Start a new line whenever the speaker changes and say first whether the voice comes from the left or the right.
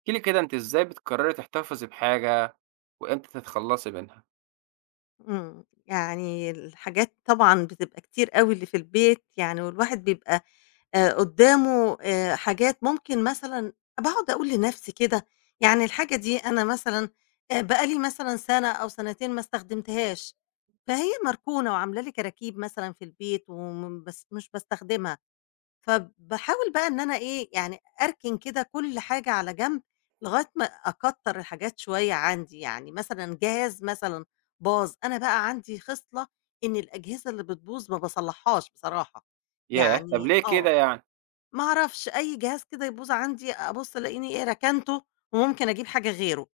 right: احكي لي كده أنتِ إزاي بتقرري تحتفظي بحاجة، وإمتى تتخلّصي منها؟
left: يعني الحاجات طبعًا بتبقى كتير أوي اللي في البيت يعني، والواحد بيبقى قدّامه حاجات ممكن مثلًا باقعد أقول لنفسي كده، يعني الحاجة دي أنا مثلًا بقى لي مثلًا سَنة أو سَنتين ما استخدمتهاش، فهي مركونة وعاملة لي كراكيب مثلًا في البيت بس مش باستخدمها. فباحاول بقى إن أنا إيه، يعني أركن كده كل حاجة على جنب، لغاية ما أكتّر الحاجات شوية عندي، يعني مثلًا جهاز مثلًا باظ، أنا بقى عندي خِصلة إن الأجهزة اللي بتبوظ ما باصلّحهاش بصراحة،
right: ياه! طب
left: يعني
right: ليه كده
left: آه،
right: يعني؟
left: ما أعرفش أي جهاز كده يبوظ عندي أبُص ألاقيني إيه ركنته وممكن أجيب حاجة غيره.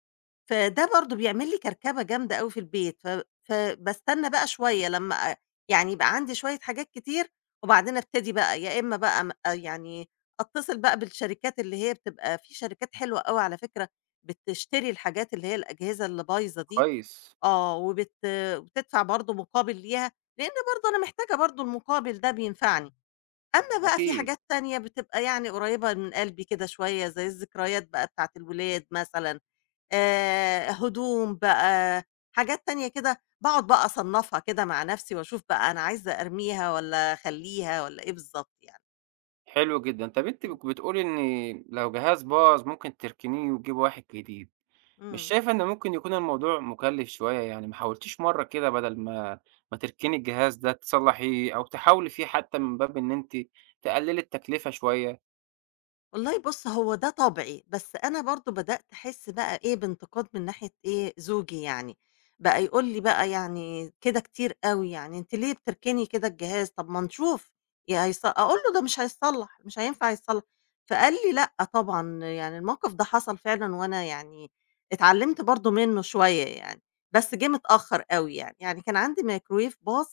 left: فده برضه بيعمل لي كركبة جامدة أوي في البيت، فباستنى بقى شوية لمّا يعني يبقى عندي شوية حاجات كتير، وبعدين ابتدي بقى يا إمّا بقى آه يعني أتصل بقى بالشركات اللي هي بتبقى في شركات حلوة أوي على فكرة بتشتري الحاجات اللي هي الأجهزة اللي بايظة دي،
right: كويس،
left: آه، وبتدفع برضه مقابل ليها، لإن برضه أنا محتاجة برضه المقابل ده بينفعني. أمّا بقى في
right: أكيد،
left: حاجات تانية بتبقى يعني قريبة من قلبي كده شوية، زي الذكريات بقى بتاعة الولاد مثلًا، هدوم بقى، حاجات تانية كده، باقعد بقى أصنّفها كده مع نَفْسي وأشوف بقى أنا عايزة أرميها والّا أخلّيها والّا إيه بالضبط يعني.
right: حلو جدًا. طب أنتِ
left: إمم.
right: بتقولي إن لو جهاز باظ ممكن تركنيه وتجيبي واحد جديد، مش
left: إمم.
right: شايفة إن ممكن يكون الموضوع مكلف شوية يعني، ما حاولتيش مرة كده بدل ما تركني الجهاز ده تصلحيه أو تحاولي فيه حتى من باب إن أنتِ تقللي التكلفة شوية؟
left: والله بُص، هو ده طبعي، بس أنا برضه بدأت أحس بقى إيه، بانتقاد من ناحية إيه، زوجي يعني، بقى يقول لي بقى يعني كده كتير أوي يعني، أنتِ ليه بتركني كده الجهاز؟ طب ما نشوف يا هيص أقول له ده مش هيتصلّح، مش هينفع يتصلّح، فقال لي: "لأ طبعًا." يعني الموقف ده حصل فعلًا وأنا يعني اتعلّمت برضه منّه شوية يعني، بس جِه متأخّر أوي يعني، يعني كان عندي مايكروويف باظ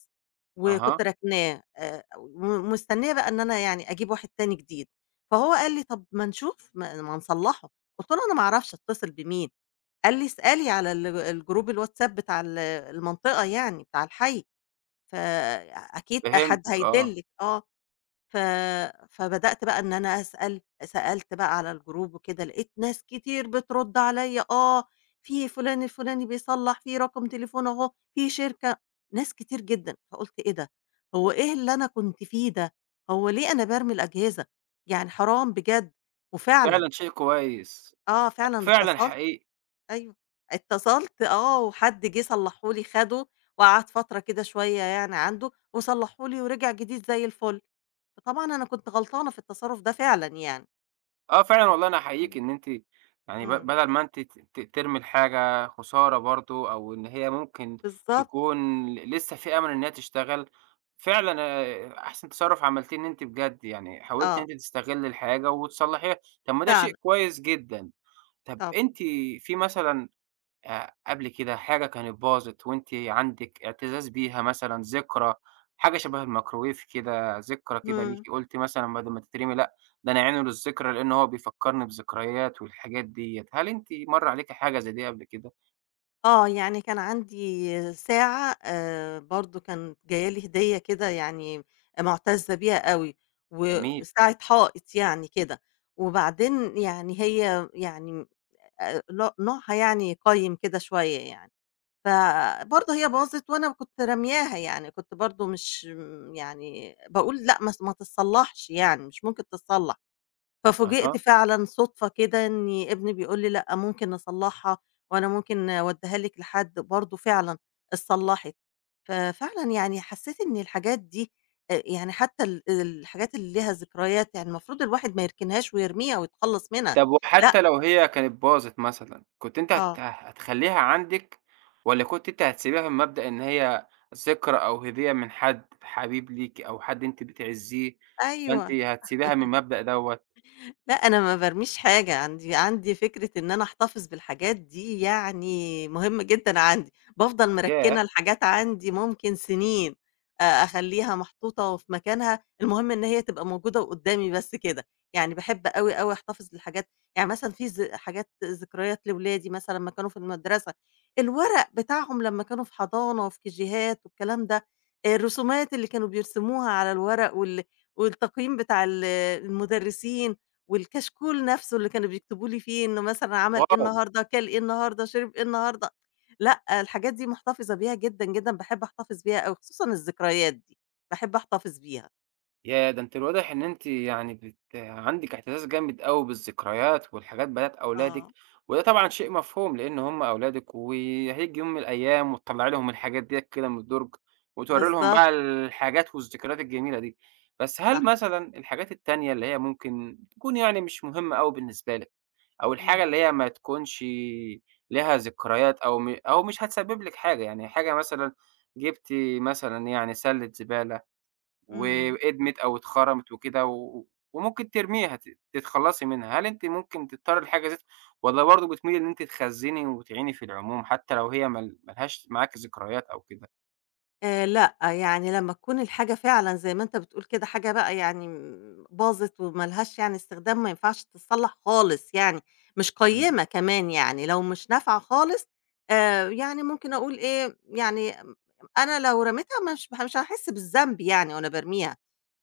right: أها،
left: وكنت راكناه ومستنية بقى إن أنا يعني أجيب واحد تاني جديد. فهو قال لي: "طب ما نشوف، ما نصلّحه." قُلت له: "أنا ما أعرفش أتصل بمين." قال لي: "اسألي على ال الجروب الWhatsApp بتاع المنطقة يعني بتاع الحي، فأكيد حد
right: فهمتِك آه،
left: هيدلِّك." آه. ف فبدأت بقى إن أنا أسأل، سألت بقى على الجروب وكده، لقيت ناس كتير بترُد عليّا، آه، في فُلان الفُلاني بيصلّح، في رقم تليفون أهو، في شركة، ناس كتير جدًا، فقُلت إيه ده! هو إيه اللي أنا كنت فيه ده! هو ليه أنا بارمي الأجهزة! يعني حرام بجد، وفعلًا،
right: فعلًا شيء كويس،
left: آه، فعلًا
right: فعلًا
left: اتصلت
right: حقيقي.
left: أيوه، اتصلت آه، وحد جه صلّحه لي، خَده وقعد فترة كده شوية يعني عنده، وصلّحه لي ورجع جديد زي الفُل. فطبعًا أنا كنت غلطانة في التصرُّف ده فعلًا يعني.
right: آه فعلًا والله أنا أحييكِ
left: إمم.
right: إن أنتِ يعني
left: إمم،
right: بدل ما أنتِ ت ت ترمي الحاجة خسارة برضه أو إن هي ممكن
left: بالضبط
right: تكون لسه في أمل إن هي تشتغل، فعلًا أحسن تصرُّف عملتيه إن أنتِ بجد يعني حاولتِ إن
left: آه،
right: أنتِ تستغلّي الحاجة وتصلّحيها، طب ما ده
left: فعلًا
right: شيء كويس جدًا. طب
left: طبعًا،
right: أنتِ في مثلًا قبل كده حاجة كانت باظت وأنتِ عندِك اعتزاز بيها مثلًا، ذكرى، حاجة شبه الميكروويف كده، ذكرى كده
left: إمم،
right: ليكِ قُلتِ مثلًا بدل ما تترمي لأ، ده أنا أعينه للذكرى لإن هو بيفكّرني بذكريات والحاجات ديّة، هل أنتِ مَر عليكِ حاجة زي دي قبل كده؟
left: آه، يعني كان عندي ساعة برضه كانت جاية لي هدية كده يعني مُعتزّة بيها أوي،
right: جميل،
left: وساعة حائط يعني كده، وبعدين يعني هي يعني ن نوعها يعني قَيِّم كده شوية يعني. فبرضه هي باظت وأنا كنت رامياها يعني، كنت برضه مش يعني باقول لأ ما تتصلّحش يعني، مش ممكن تتصلّح، ففوجئت
right: أها،
left: فعلًا صُدفة كده إن ابني بيقول لي: "لأ ممكن نصلّحها وأنا ممكن أودّيها لِك لحد." برضه فعلًا اتصلّحت، ففعلًا يعني حسّيت إن الحاجات دي يعني حتى الحاجات اللي ليها ذكريات يعني المفروض الواحد ما يركنهاش ويرميها ويتخلّص منها،
right: طب
left: لأ
right: وحتى لو هي كانت باظت مثلًا، كنت أنتِ
left: آه،
right: هتخلّيها عندِك والّا كنت أنتِ هتسيبيها بمبدأ إن هي ذكرى أو هدية من حد حبيب ليكِ أو حد أنتِ بتعزّيه، فأنتِ
left: أيوه.
right: هتسيبيها من المبدأ دوّة؟
left: لأ، أنا ما بارميش حاجة، عندي فكرة إن أنا أحتفظ بالحاجات دي يعني مهمة جدًا عندي، بافضل مركِّنة
right: ياه!
left: الحاجات عندي ممكن سنين، أخلّيها محطوطة وفي مكانها، المهم إن هي تبقى موجودة وقدّامي بس كده، يعني باحب أوي، أوي أحتفظ بالحاجات، يعني مثلًا في حاجات ذكريات لولادي مثلًا لمّا كانوا في المدرسة، الورق بتاعهم لمّا كانوا في حضانة وفي كيجيهات والكلام ده، الرسومات اللي كانوا بيرسموها على الورق والتقييم بتاع المدرسين والكشكول نفسه اللي كانوا بيكتبوا لي فيه إنه مثلًا عمل إيه
right: واو!
left: النهارده، كَل إيه النهارده، شرب إيه النهارده، لأ، الحاجات دي محتفظة بيها جدًا، جدًا، باحب أحتفظ بيها أوي، خصوصًا الذكريات دي، باحب أحتفظ بيها.
right: ياه! ده أنتِ الواضح إن أنتِ يعني عندِك احتفاظ جامد أوي بالذكريات والحاجات بتاعة أولادِك،
left: آه.
right: وده طبعًا شيء مفهوم لإن هم أولادِك، وهييجي يوم من الأيام وتطلّعي لهم الحاجات ديّة كده من الدرج، وتورّي لهم
left: بالضبط.
right: بقى الحاجات والذكريات الجميلة دي. بس هل
left: صح.
right: مثلًا الحاجات التانية اللي هي ممكن تكون يعني مش مهمة أوي بالنسبة لِك، أو الحاجة
left: إمم.
right: اللي هي ما تكونش ليها ذكريات أو مش هتسبب لِك حاجة، يعني حاجة مثلًا جبتِ مثلًا يعني سلة زبالة
left: إمم.
right: وادمت أو اتخرمت وكده و وممكن ترميها تتخلّصي منها، هل أنتِ ممكن تضطري لحاجة زي والّا برضه بتميلي إن أنتِ تخزّني وتعيني في العموم حتى لو هي ما لهاش معاكِ ذكريات أو كده؟
left: لأ، يعني لمّا تكون الحاجة فعلًا زي ما أنت بتقول كده حاجة بقى يعني باظت وما لهاش يعني استخدام ما ينفعش تتصلّح خالص يعني، مش
right: اهم.
left: قيّمة كمان يعني، لو مش نافعة خالص يعني ممكن أقول إيه، يعني أنا لو رميتها مش هاحس بالذنب يعني وأنا بارميها،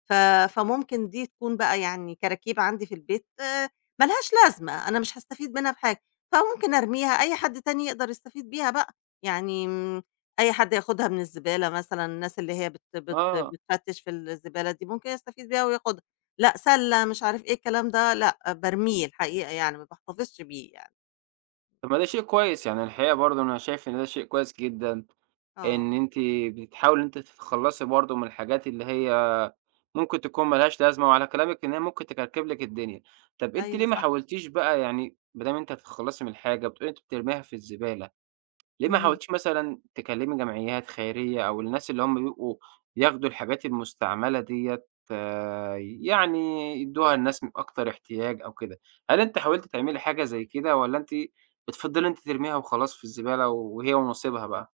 left: ف فممكن دي تكون بقى يعني كراكيب عندي في البيت ما لهاش لازمة، أنا مش هاستفيد منها بحاجة، فممكن أرميها أي حد تاني يقدر يستفيد بيها بقى، يعني أي حد ياخدها من الزبالة مثلًا، الناس اللي هي بت بت
right: آه،
left: بتفتش في الزبالة دي ممكن يستفيد بيها وياخدها، لأ سلة مش عارف إيه الكلام ده، لأ بارميه الحقيقة يعني ما باحتفظش بيه يعني.
right: طب ما ده شيء كويس، يعني الحقيقة برضه أنا شايف إن ده شيء كويس جدًا، إن
left: آه،
right: أنتِ بتحاولي إن أنتِ تتخلّصي برضه من الحاجات اللي هي ممكن تكون ما لهاش لازمة، وعلى كلامِك إن هي ممكن تكركب لِك الدنيا. طب أنتِ ليه
left: أيوه
right: ما
left: صح،
right: حاولتيش بقى يعني ما دام أنتِ هتتخلّصي من الحاجة، بتقولي أنتِ بترميها في الزبالة. ليه ما
left: اهم.
right: حاولتيش مثلًا تكلّمي جمعيات خيرية أو الناس اللي هم بيبقوا بياخدوا الحاجات المستعملة ديّة يعني يدّوها لناس من أكتر احتياج أو كده، هل أنتِ حاولتِ تعملي حاجة زي كده والّا أنتِ بتفضّلي إن أنتِ ترميها وخلاص في الزبالة وهي ونصيبها بقى؟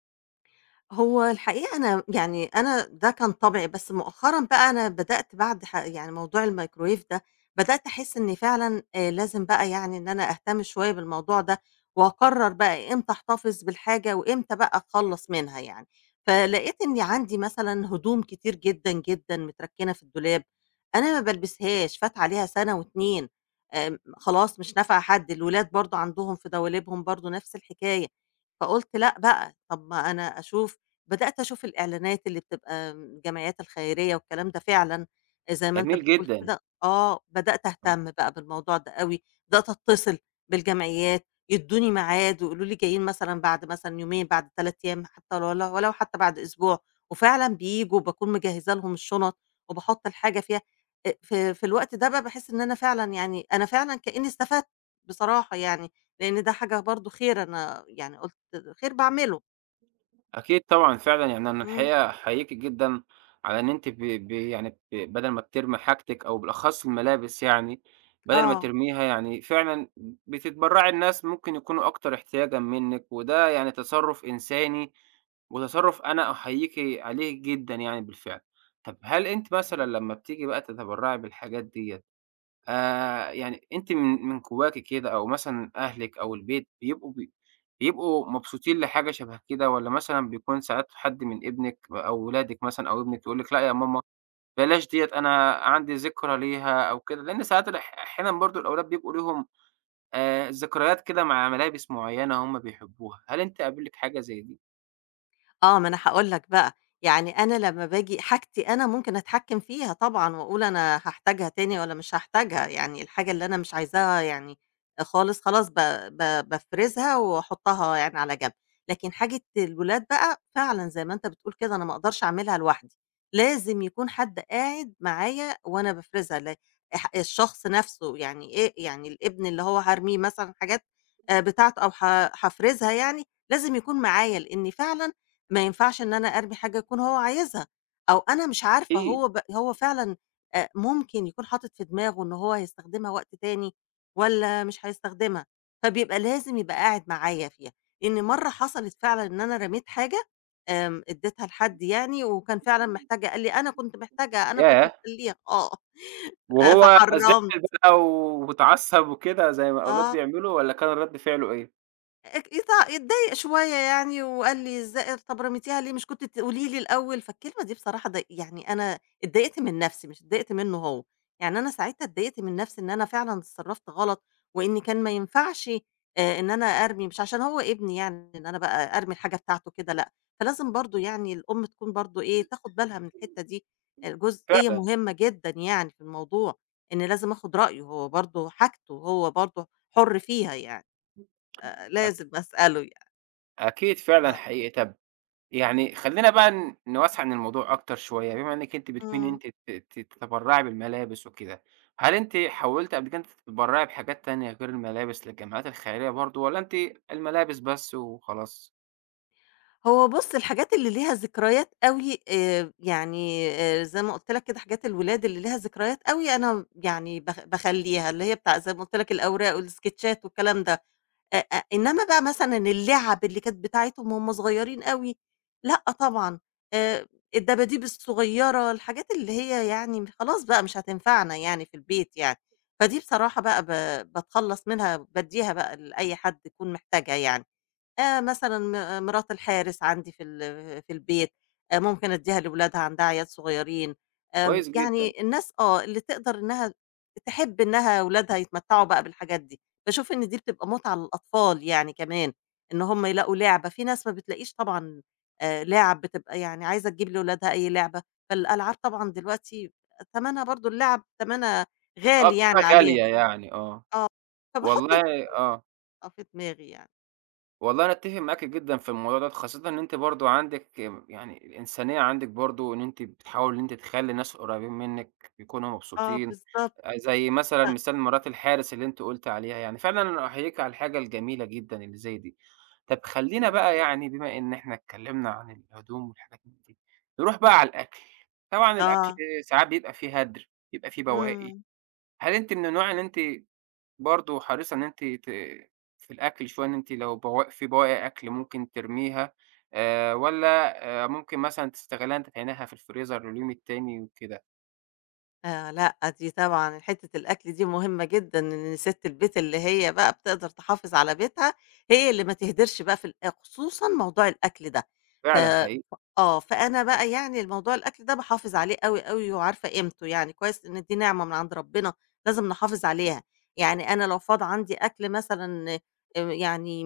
left: هو الحقيقة أنا يعني أنا ده كان طبعي، بس مؤخرًا بقى أنا بدأت بعد يعني موضوع الميكروويف ده، بدأت أحس إن فعلًا لازم بقى يعني إن أنا أهتم شوية بالموضوع ده، وأقرّر بقى إمتى أحتفظ بالحاجة وإمتى بقى أخلّص منها يعني. فلقيت إني عندي مثلًا هدوم كتير جدًا، جدًا متركِّنة في الدولاب، أنا ما بالبسهاش، فات عليها سَنة و2 خلاص مش نافعة حد، الولاد برضه عندهم في دواليبهم برضه نفس الحكاية، فقُلت لأ بقى، طب ما أنا أشوف بدأت أشوف الإعلانات اللي بتبقى الجمعيات الخيرية والكلام ده فعلًا زي ما أنت
right: جميل
left: بتقول
right: جدًا.
left: كده آه، بدأت أهتم بقى بالموضوع ده أوي، بدأت أتصل بالجمعيات، يدّوني ميعاد ويقولوا لي جايين مثلًا بعد مثلًا يومين، بعد 3 أيام حتى ولو حتى بعد أسبوع، وفعلًا بييجوا باكون مجهزة لهم الشنط وباحط الحاجة فيها، في الوقت ده بقى باحس إن أنا فعلًا يعني أنا فعلًا كإني استفدت بصراحة يعني، لأن ده حاجة برضه خير أنا يعني قُلت خير باعمله.
right: أكيد طبعًا فعلًا، يعني أنا
left: إمم،
right: الحقيقة أحييكِ جدًا على إن أنتِ ب ب يعني بدل ما بترمي حاجتِك أو بالأخص الملابس يعني، بدل ما
left: آه.
right: ترميها يعني فعلًا بتتبرّعي لناس ممكن يكونوا أكتر احتياجًا منِّك، وده يعني تصرُّف إنساني وتصرُّف أنا أحييكِ عليه جدًا يعني بالفعل. طَب هل أنتِ مثلًا لمّا بتيجي بقى تتبرّعي بالحاجات ديّة، يعني أنتِ من جواكِ كده أو مثلًا أهلِك أو البيت بيبقوا بيبقوا مبسوطين لحاجة شبه كده والّا مثلًا بيكون ساعات حد من ابنِك أو ولادِك مثلًا أو ابنِك يقول لِك لأ يا ماما بلاش ديّة أنا عندي ذكرى ليها أو كده، لإن ساعات أحيانًا برضه الأولاد بيبقوا ليهم ذكريات كده مع ملابس معيّنة هم بيحبوها، هل أنتِ قابلِك حاجة زي دي؟
left: آه، ما أنا هاقول لك بقى، يعني أنا لمّا باجي حاجتي أنا ممكن أتحكّم فيها طبعًا وأقول أنا هاحتاجها تاني والّا مش هاحتاجها، يعني الحاجة اللي أنا مش عايزاها يعني خالص، خلاص ب ب بافرزها وأحطها يعني على جنب، لكن حاجة الولاد بقى فعلًا زي ما أنت بتقول كده أنا ما أقدرش أعملها لوحدي، لازم يكون حد قاعد معايا وأنا بافرزها، ل اح الشخص نفسه يعني إيه يعني الابن اللي هو هارميه مثلًا حاجات بتاعته أو هافرزها يعني، لازم يكون معايا لإني فعلًا ما ينفعش إن أنا أرمي حاجة يكون هو عايزها، أو أنا مش عارفة
right: أكيد.
left: هو هو فعلًا ممكن يكون حاطط في دماغه إن هو هيستخدمها وقت تاني والّا مش هيستخدمها، فبيبقى لازم يبقى قاعد معايا فيها، لإن مرّة حصلت فعلًا إن أنا رميت حاجة اديتها لحد يعني وكان فعلًا محتاجها، قال لي: "أنا كنت محتاجها، أنا كنت
right: ياه!
left: مخلّيها." آه،
right: وهو
left: فحرّمت،
right: زعل بقى واتعصب وكده زي ما الأولاد
left: آه.
right: بيعملوا والّا كان رد فعله إيه؟
left: أك يط اتضايق شوية يعني وقال لي: "إزاي طب رميتيها ليه؟ مش كنتِ تقولي لي الأول؟" فالكلمة دي بصراحة يعني أنا اتضايقت من نفسي مش اتضايقت منه هو، يعني أنا ساعتها اتضايقت من نفسي إن أنا فعلًا اتصرّفت غلط، وإن كان ما ينفعش إن أنا أرمي مش عشان هو ابني يعني إن أنا بقى أرمي الحاجة بتاعته كده لأ، فلازم برضه يعني الأم تكون برضه إيه، تاخد بالها من الحتّة دي، جزئية
right: فعلًا.
left: مهمة جدًا يعني في الموضوع، إن لازم آخد رأيه هو برضه حاجته، هو برضه حُر فيها يعني.
right: أك
left: لازم أسأله يعني،
right: أكيد فعلًا
left: آه،
right: حقيقي. طَب يعني خلّينا بقى نوسّع عن الموضوع أكتر شوية، بما إنِّك أنتِ بتميلي إن
left: إمم.
right: أنتِ ت ت تتبرّعي بالملابس وكده، هل أنتِ حاولتِ قبل كده إن أنتِ تتبرّعي بحاجات تانية غير الملابس للجمعيات الخيرية برضه والّا أنتِ الملابس بس وخلاص؟
left: هو بُص الحاجات اللي ليها ذكريات أوي يعني زي ما قُلت لك كده حاجات الولاد اللي ليها ذكريات أوي أنا يعني باخلّيها، اللي هي بتاع زي ما قُلت لك الأوراق والسكتشات والكلام ده. أ أ إنما بقى مثلًا اللعب اللي كانت بتاعتهم وهُم صغيرين أوي، لأ طبعًا، آآ الدباديب الصغيّرة، الحاجات اللي هي يعني خلاص بقى مش هتنفعنا يعني في البيت يعني، فدي بصراحة بقى باتخلّص منها بادّيها بقى لأي حد يكون محتاجها يعني. مثلًا مرات الحارس عندي في البيت، ممكن أدّيها لولادها عندها عيال صغيّرين،
right: كويس جدًا.
left: يعني الناس آه، اللي تقدر إنها تحب إنها ولادها يتمتّعوا بقى بالحاجات دي، باشوف إن دي بتبقى متعة للأطفال يعني كمان، إن هُم يلاقوا لعبة، في ناس ما بتلاقيش طبعًا لِعَب بتبقى يعني عايزة تجيب لولادها أي لعبة، فالألعاب طبعًا دلوقتي تمنها برضه اللعب تمنها
right: آه،
left: غالي
right: بتبقى
left: يعني
right: غالية
left: عليهم،
right: يعني، آه.
left: آه، فباحُط
right: والله آه.
left: النقطة في دماغي يعني،
right: والله أنا أتّفق معاكِ جدًا في الموضوع دوّة، خاصةً إن أنتِ برضه عندِك يعني الإنسانية عندِك برضه إن أنتِ بتحاولي إن أنتِ تخلّي الناس القريبين منِّك يكونوا
left: آه
right: مبسوطين،
left: بالضبط،
right: زي مثلًا
left: ف
right: مثال مرات الحارس اللي أنتِ قُلتِ عليها يعني، فعلًا أنا أحييكِ على الحاجة الجميلة جدًا اللي زي دي. طَب خلّينا
left: إمم،
right: بقى يعني بما إن إحنا اتكلّمنا عن الهدوم والحاجات من دي، نروح بقى
left: إمم.
right: على الأكل. طبعًا الأكل
left: آه،
right: ساعات بيبقى فيه هدْر، بيبقى فيه بواقي،
left: إمم.
right: هل أنتِ من النوع إن أنتِ برضه حريصة إن أنتِ في الأكل شوية، إن أنتِ لو بواقي أكل ممكن ترميها والّا ممكن مثلًا تستغلّيها إن أنتِ تعينيها في الفريزر لليوم التاني وكده،
left: لأ، دي طبعًا حتّة الأكل دي مهمة جدًا، إن سِت البيت اللي هي بقى بتقدر تحافظ على بيتها، هي اللي ما تهدرش بقى في ال آه، خصوصًا موضوع الأكل ده. ف
right: فعلًا حقيقي.
left: آه، فأنا بقى يعني الموضوع الأكل ده باحافظ عليه أوي، أوي وعارفة قيمته، يعني كويس إن دي نعمة من عند ربنا لازم نحافظ عليها. يعني أنا لو فاض عندي أكل مثلًا يعني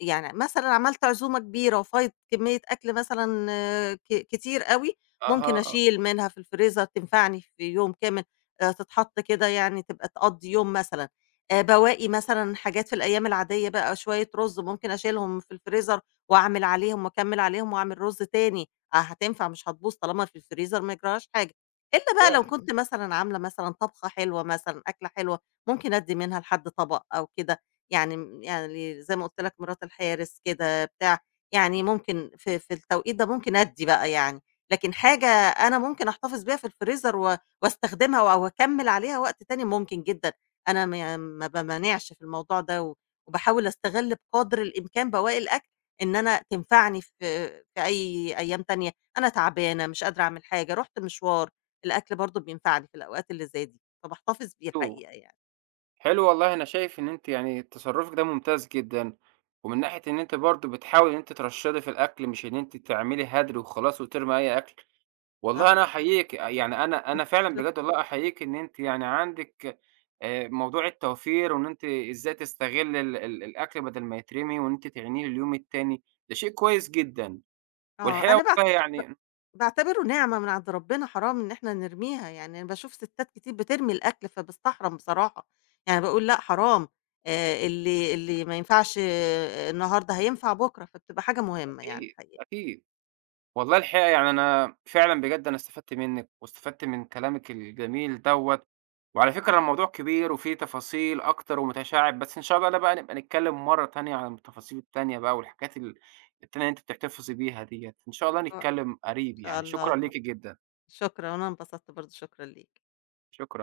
left: مثلًا عملت عزومة كبيرة وفايض كمية أكل مثلًا آه، كتير أوي، ممكن
right: أها، آه،
left: أشيل منها في الفريزر تنفعني في يوم كامل، تتحط كده يعني تبقى تقضّي يوم مثلًا. بواقي مثلًا حاجات في الأيام العادية بقى شوية رُز ممكن أشيلهم في الفريزر وأعمل عليهم وأكمّل عليهم وأعمل رُز تاني، آه هتنفع مش هتبوظ طالما في الفريزر ما يجراهاش حاجة. إلا بقى لو
right: فعلًا
left: كنت مثلًا عاملة مثلًا طبخة حلوة مثلًا، أكلة حلوة، ممكن أدّي منها لحد طبق أو كده. يعني يعني زي ما قُلت لك مرات الحارس كده بتاع، يعني ممكن في التوقيت ده ممكن أدّي بقى يعني، لكن حاجة أنا ممكن أحتفظ بيها في الفريزر و واستخدمها أو أكمّل عليها وقت تاني ممكن جدًا، أنا ما بامانعش في الموضوع ده و وباحاول أستغل بقدر الإمكان بواقي الأكل إن أنا تنفعني في أي أيام تانية، أنا تعبانة مش قادرة أعمل حاجة، رُحت مشوار، الأكل برضه بينفعني في الأوقات اللي زي دي، فباحتفظ بيه
right: حلو،
left: الحقيقة يعني،
right: حلو والله أنا شايف إن أنتِ يعني تصرُّفِك ده ممتاز جدًا، ومن ناحية إن أنتِ برضه بتحاولي إن أنتِ ترشّدي في الأكل مش إن أنتِ تعملي هدر وخلاص وترمي أي أكل.
left: صح،
right: والله أنا أحييكِ، آه، يعني أنا فعلًا بجد
left: شكرًا.
right: والله أحييكِ إن أنتِ يعني عندِك موضوع التوفير وإن أنتِ إزاي تستغلّي ال ال الأكل بدل ما يترمي وإن أنتِ تعينيه لليوم التاني، ده شيء كويس جدًا،
left: آه،
right: والحقيقة
left: أنا
right: والله
left: ب
right: يعني
left: باعتبره نعمة من عند ربنا حرام إن إحنا نرميها، يعني أنا باشوف ستات كتير بترمي الأكل فباستحرم بصراحة، يعني باقول لأ حرام اللي ما ينفعش آه، النهارده هينفع بُكرة، فبتبقى حاجة مهمة يعني
right: أكيد،
left: الحقيقة.
right: أكيد. والله الحقيقة يعني أنا فعلًا بجد أنا استفدت منِّك، واستفدت من كلامِك الجميل دوّة، وعلى فكرة الموضوع كبير وفيه تفاصيل أكتر ومتشعِّب، بس إن شاء الله لا بقى نبقى نتكلّم مرّة تانية عن التفاصيل التانية بقى والحاجات التانية اللي أنتِ بتحتفظي بيها ديّة، إن شاء الله
left: آه. إن
right: نتكلّم قريب
left: شاء
right: يعني، شكرًا
left: الله،
right: ليكِ جدًا،
left: شكرًا وأنا انبسطت برضه، شكرًا ليك.
right: شكرًا.